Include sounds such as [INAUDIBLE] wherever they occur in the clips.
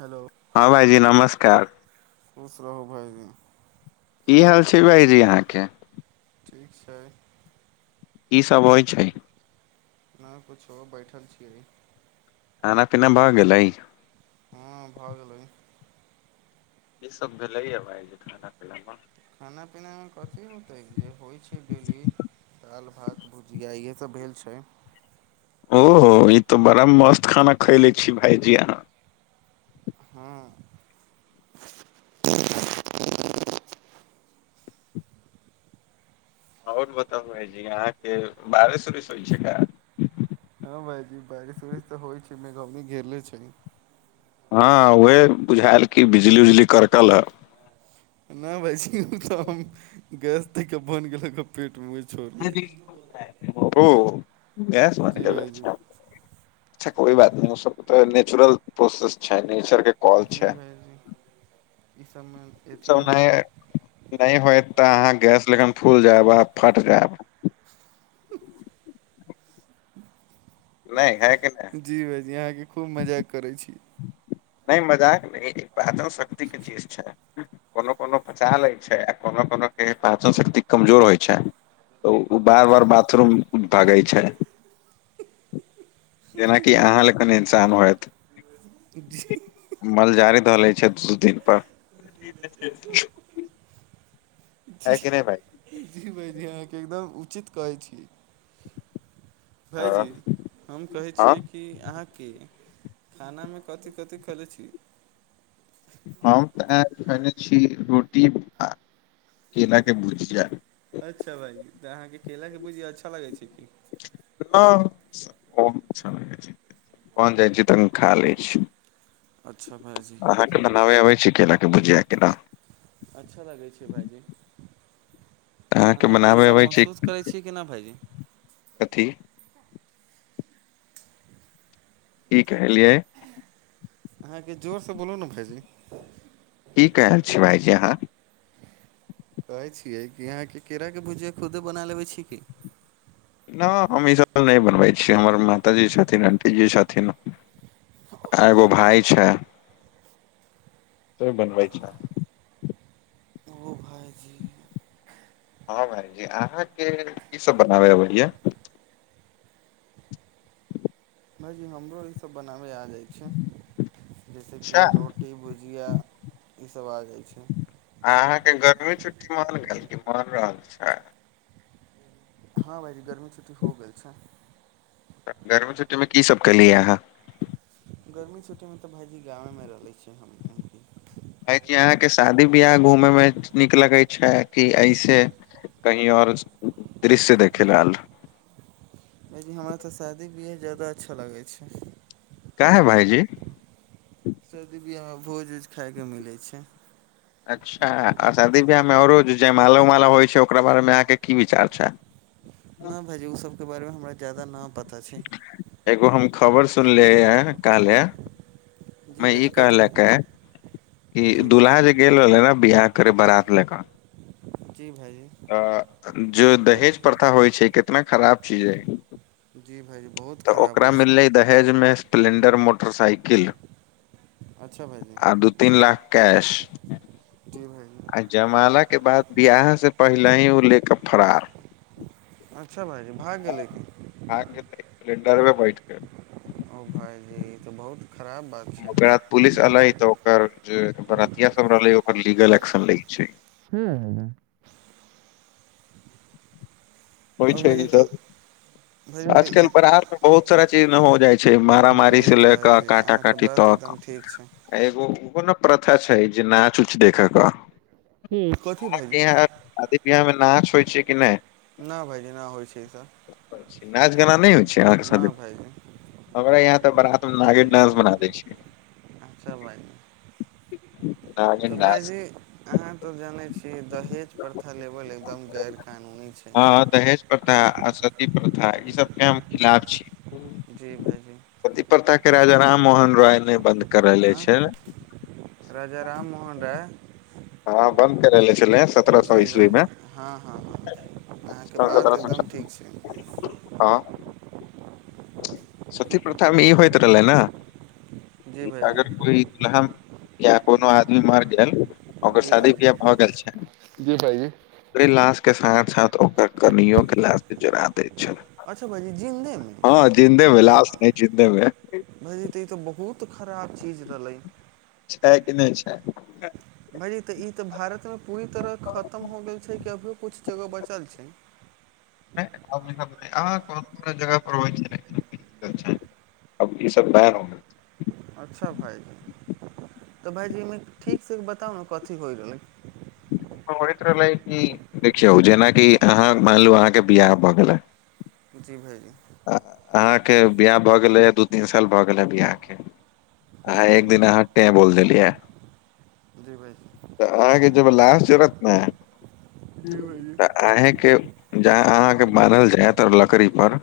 Hello हँ भाइजी नमस्कार खुश रहू भायजी की हाल छै भाइजी अहाँके ठीक छै ई सभ होइ छै नहि कुछो बैठल छियै खाना पिना भऽ गेलई हँ भऽ गेलै कि सब भेलैया भइ जे खाना पीना मे खाना पीनामे कथी होतै जे होइ छै डेली दालि भात भुजिया इएहे सब भेल छै ओहो ई तऽ बड़ा मस्त खाना खयले छी भाायजी अहाँ हँ आओर बताब भाजी अहाँके बारिस उरिस होइ छै का हँ भाायजी बारिश उरिश तऽ होइ छै मेघ अभि गरले छै हँ उएह बुझायल की बिजली उजली करकल ह नहि भायजी तऽ हम गैस ती क बनि गेलहु गप पीटमे छो ओ गैस बनि जी गेल भाइजी अछि अच्छा कोइ बात नय ओ सब तऽ नेचुरल प्रोसेस छै नेचर के कॉल जी छै भइजी ई सबमे ई अथी सभ मे न नय होयत तऽ अहाँ गैस लेकन फुल जायब आ फट जायब नय है कि नय जी भाइजी अहाँके खूब मजाक करै छी। नय मजाक नय एक पहच [UNINTELLIGIBLE] ल शक्ति के चीज छै। कोनो कोनो पचा लै छै। आ कोनो कोनो के पाचन शक्ति कमजोर होइ छै। तऽ उ बार-बार बाथरूम भागै छै जेनाकि अहाँ लग कन इंसान होयत [INAUDIBLE] मल जारी धऽ लै छै दु दिन पर है की नय भाइ भायजी अहाँके एकदम उचित कहै छियै हँ भाइजी हम कहै हँ, छियै। की अहाँके खानामे कथी कथी खेलै छी। हम तऽ आ खयने छी। रोटी आ केलाके भुजिया अच्छा भाइ तऽ अहाँकेँ केलाके भूजिया अच्छा लगै छै। की हँ बहुत अच्छा लगै छै बन जाइ छी तऽ खा लै छी। अच्छा भाय जी अहाँके बनाबे आबै छी। केला के भुजिया केनो अच्छा लगै छै। भायजी तऽ अहाँके बनाबे सब अबै छै महसूस करै छी। छी की न भाइजी कथी? की कहलियै अहाँके जोर से बोलू ने भाईजी। की कहल छी। भायजी अहाँ कहैत छियै कि अहाँके केराके भुजिया खुदै बना लेबै छी की न हम ई सब न बनबै छी हमर माताजी छथिन आंटी जी छथिन आ एगो भाय छै। से बनबै छै। ओ भाइजी हँ भाईजी अहाँके की सब बनाबे अबैया भाइजी हमरो ई सब बनाबे आ जाइ छै। जैसेकी अच्छा रोट टी भुजिया ई सब आ जाइ छै। अहाँके गर्मी छुट्टी मन गेल की मन रहल छै। हँ भाइजी गर्मी छुटी हो गेल छै। तऽ गर्मी छुट्टीमे की सभ कैली अहाँ गर्मी छुट्टीमे तऽ भाइजी गावेमे रहलै छी हम एहिंपे भाइजी अहाँके शादी बियाह घूमे मे नीक लगै छै। कि ऐसे कहीं आओर दृश्य देखे लाल भाइजी हमरा तऽ शादी बियाह ज्यादा अच्छा लागै छै। काहै भायजी शर्दी बिियाहमे भोज उज खाइके मिलै छै। अच्छा आ शादी ब्याहमे आओरो जय माला उमाला होइत छै। ओकरा बारेमे अहाँके की विचार छै। नहि भायजी ओसभके बारेमे हमरा ज्यादा नहि पता छै। एगो हम खबर सुनलिय हे काले जी मे ई भायजी कथी कहलक भायजी कि जी दुल्हा जे भायजी गेल रहले ने बिियह करे बारात ले कऽ जी भाजी अ जेो दहेज प्रथा होइ छै। कितना खराब चीज हइ। जी भायजी बहुत तऽ खराब ओकरा होइ छै मिललै दहेजमे स्प्लें्डर मोटरसाइकिल अच्छा भायजी आ दू तीन लाख कैश। जी भायजी जमालाके बाद बिआह से पहिले ही ओ लेके फरार। अच्छा भाइजी भाग गेलै की? [UNINTELLIGIBLE] बैठ के ओ भाइजी ई तऽ बहुत खराब बात छै। ओकरा बाद पुलिस एलै तऽ ओकर जे बरतिया सब रहले ओकर लीगल एक्शन लै छै हू होइ आओर छै भायजी ई तऽ सब भायजी तऽ आजकल ई बराात मे बहुत सारा चीज ने हो जाइ छै। जी मारामारी सऽ ले कऽ भायजी काँटा अहाँके काटी बात एकदम तक ठीक छै। एगो कोन प्रथा छै। जे नाच उच देखयके हू कथी भाज खादी बिीाहमे नाच होइ छै कि नहि नहि भायजी ना होइ छै ई सभ नाच गाना नहि होइ छै अहाँके शादी भाइजी हमरा यहाँ तऽ बारात मऽ नागिन डांस बना दै छिये अच्छा भइली नागिन तऽ डांस भाइजी अहाँ तऽ जानै छी दहेज प्रथा लेवल एकदम गैर कानूनी छै हँ दहेज प्रथा आ सती प्रथा ई सबके हम खिलाफ छी जी भाइजी प्रता के राजा राम मोहन रॉाय नहि बन्द करेने हँ छैन राजा राम मोहन राय हँ बंद करेले छलै सत्रह सौ जी ईस्वी मे भाजी हँ हँ अहाँके सन बात सत्रह सौ एकदम ठीक छै हँ सती प्रथामे ई होइत रहलै जी नऽ अगर भाइजी कोइ नाम या कोनो आदमी मरि गेल ओकर जी शादी ब्याह भाइजी भऽ गेल छै जी भाइजी ओकरे लश के साथ साथ ओकर कनिियो कऽ लास त जड़ा दे छेय अच्छा भयजी जिनदे मऽ हँ जिन्देमे लाश नहि जिन्देमे भायची ई तऽ बहुत खराब चीज रहलै छै कि नहि छै भायजी तऽ ई तऽ भारतमे पूरी तरह खतम हो गेल छै कि अभियो किछु जगह बचल छै [UNINTELLIGIBLE] [UNINTELLIGIBLE] अब ई सब बयन हो अच्छा भाइजी तऽ भाइजी एहिमे ठीकसँ बताउ नऽ कथी होइ रहलै [UNINTELLIGIBLE] देखियौ जेनाकि अहाँ मानलू अहाँके बियाह भऽ गेल हे जी भाईजी अहाँके बियाह भऽ गेलैए दू तीन साल भऽ गेल ह बियाह के अहा जी एक दिन भाइजी अहाँ टें बोल देलियै जी भाइजी तऽ अहाँके लास जरत ने जी आहां के ज अहाँके बानहल जायत लकड़ी पर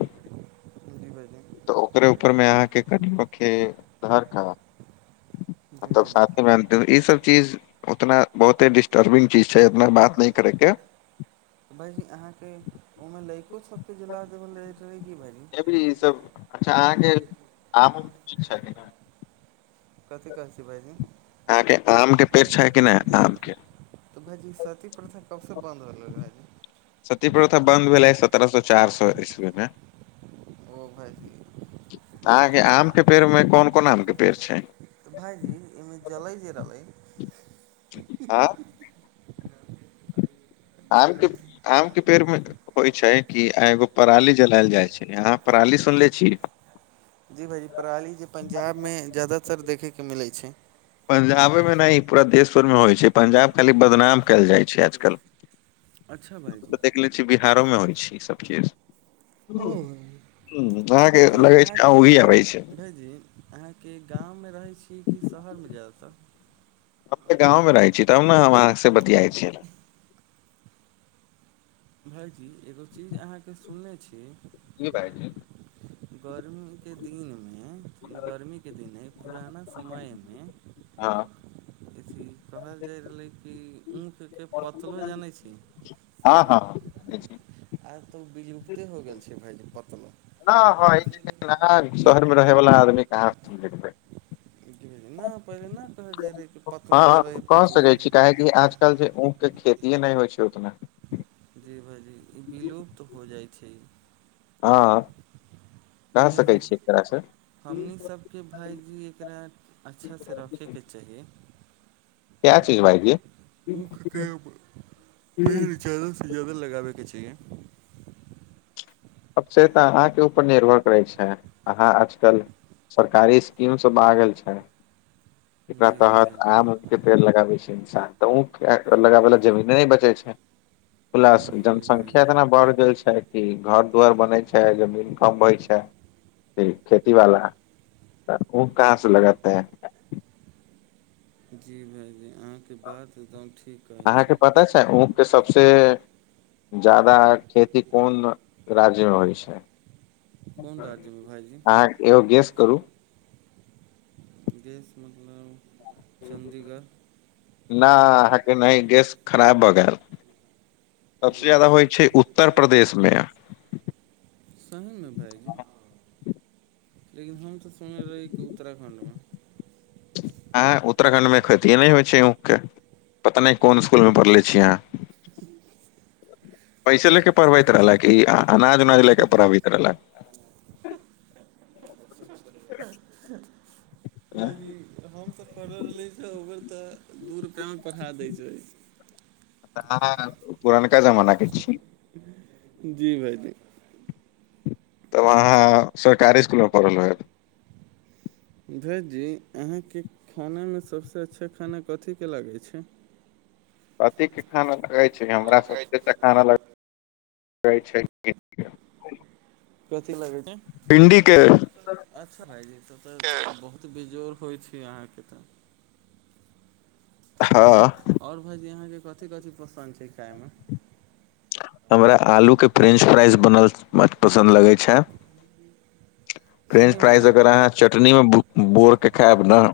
भ बाद [UNINTELLIGIBLE] तऽ ओकरे ऊपर मे अहाँके कट [UNINTELLIGIBLE] धर खराब जी तब भाइजी साथेमे अनतै ई सब चीज उतना बहुते डिस टर्बिंग चीज छय इतना बात नय करय के भायईजी अहाँ के ओमे लईको सब के जला देव रहे की भायजी छोरु ई सब अच्छा अहाँके आम कि [UNINTELLIGIBLE] कथी कहै छी भाईजी अहाँके आम के पेड़ छय कि नय आम के तऽ भाईजी सती प्रथा कब से बन्द होल रह भाईजी सती प्रथा बंन्द भेलै सत्रह सए चारि सए ईस्वी मे ओ भाय अहाँके आम के पेड़ मे कोन कोन आम के पेड़ छै तऽ भाइजी एहिमे जलै जे रहलै आँ आम के आम के पेड़ मे होइ छै कि एगो पराली जलायल जाइ छै अहाँ पराली सुनले छी जी भाईजी पराली जे पंजाब मे ज्यदातर देखै के मिलै छै पंजाबे मे नय पूरा देशभर मे होइ छै पंजाब खाली बदनाम कयल जाइ छै आजकल अच्छा भाइजी तऽ देख ले बिहारो मे होइ छै ई सभ चीज अहाँके भाइजी लगै छै अहाँके ओंगही अबै छै भाइजी अहाँके गाम मे रहै छी कि शहर मे जादा तर अपने गाँव मे रहै छी तब ने हम अहाँ से बतियाइ छी भाईजी एगो चीज अहाँके सुनने छी की पाय छी गर्मी के दिन मे गर्मी के दिन हइ पुराना समय मे हँ अथी कहल जाइ रहलै कि ऊखके पतलो जनै छी हँ आर तऽ बिलुप्ते हो गेल छै भाइज पतला [UNINTELLIGIBLE] शहरमे रहै बला आदमी कहाँ देखबै नय पहिले नय कहै जाइ रहै कि पथलो जा रहैै पथलो जे आज कल छै ऊं के खेतीए नय होइ छै ओतना जी भाजी ई विलुप्त हो जाइ छै ई हँ भ लेकिन सकै हम छै ओकरा से हमनी सभ के भायजी एकरा अच्छासँ रखै के चाहीये क्या चीज भाईजी ऊख के पीर चलु सजोदर लगाबै के छिए अब से तऽ अहाँके ऊपर निर्भर करै छै अहाँ आजकल सरकारी स्कीम सब आ गेल छै एकरा जी तहत भाइजी आम पेड़ लगाबै छै इन्सान तऽ लगाबे ल जमीन नहि बचे छै खुला जी जनसंख्या इतना भाइजी बढ़ि गेल छै कि घर दुर बनै छै जमीन फर्म होय छै खेती वाला तऽ उऽ कहाँ से लगाते जी भाइजी अाँ के बात एकदम ठीक कहै अहाँके छी पता ज्यदा खेती कोन राज्य मे होइ छै कोन राज्यमे भाइजी आहाँ ऐगो गेस करू गैस मतलब चण्डीगढ़ ना नहि गैस खराब भऽ गेल सबसँ जी ज्यादा भाइजी होइ छै उत्तर प्रदेशमे सही मऽ भाइजी लेकिन हम तऽ सुनने रही कि उत्तराखण्डमे आ उत्तराखं्ड मे खेतिए नहि होइ छै उके पता नहि कोन स्कुल मे पढ़ले छीियै अहाँ [UNINTELLIGIBLE] पैसे लेके पढ़बैत रहलक ई अनाज उनाज लेके पढ़बैत रहलय भायजी हम तऽ पढ़ल रहली ओकर तऽ दू रुपैआमे पढ़ा दै छै तऽ आहाँ पुरनका जमाना के छी [UNINTELLIGIBLE] जी भाायजी तब अहाँ सरकारी स्कुलमे पढ़ल हो ह भाईजी अहाँके खानामे सभसँ अच्छा खाना कथीके लागैत छै [INAUDIBLE] कथिके खाना लगै छै हमरा सब [INAUDIBLE] खाना छै कथि लगे भिंडी छैय के अच्छा भाायजी तऽ तऽ बहुत बेजोड़ होइ छै अहाँके तऽ हँ आओर भाजी अहाँके कथी कथी पसन्द छै खाइमे हमरा आलूके फ्रेंच फ्राइज बनल पसन्द लगैत छै फ्रेंच सहीमे फ्राइज अगर अहाँ भाइजी चटनीमे बोर कऽ खायब नऽ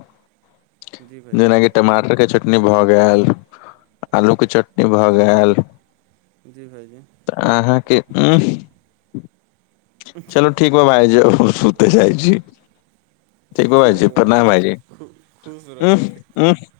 जी जेनाकि भाइजी टमाटर के चटनी भए गेल आलू के चटनी भए गेल जी भाइजी तऽ अहाँके चलू ठीक यऽ भाईजी जाइ ठीक छी भाइजी खु [UNINTELLIGIBLE] खुश रहू भाइजी [UNINTELLIGIBLE]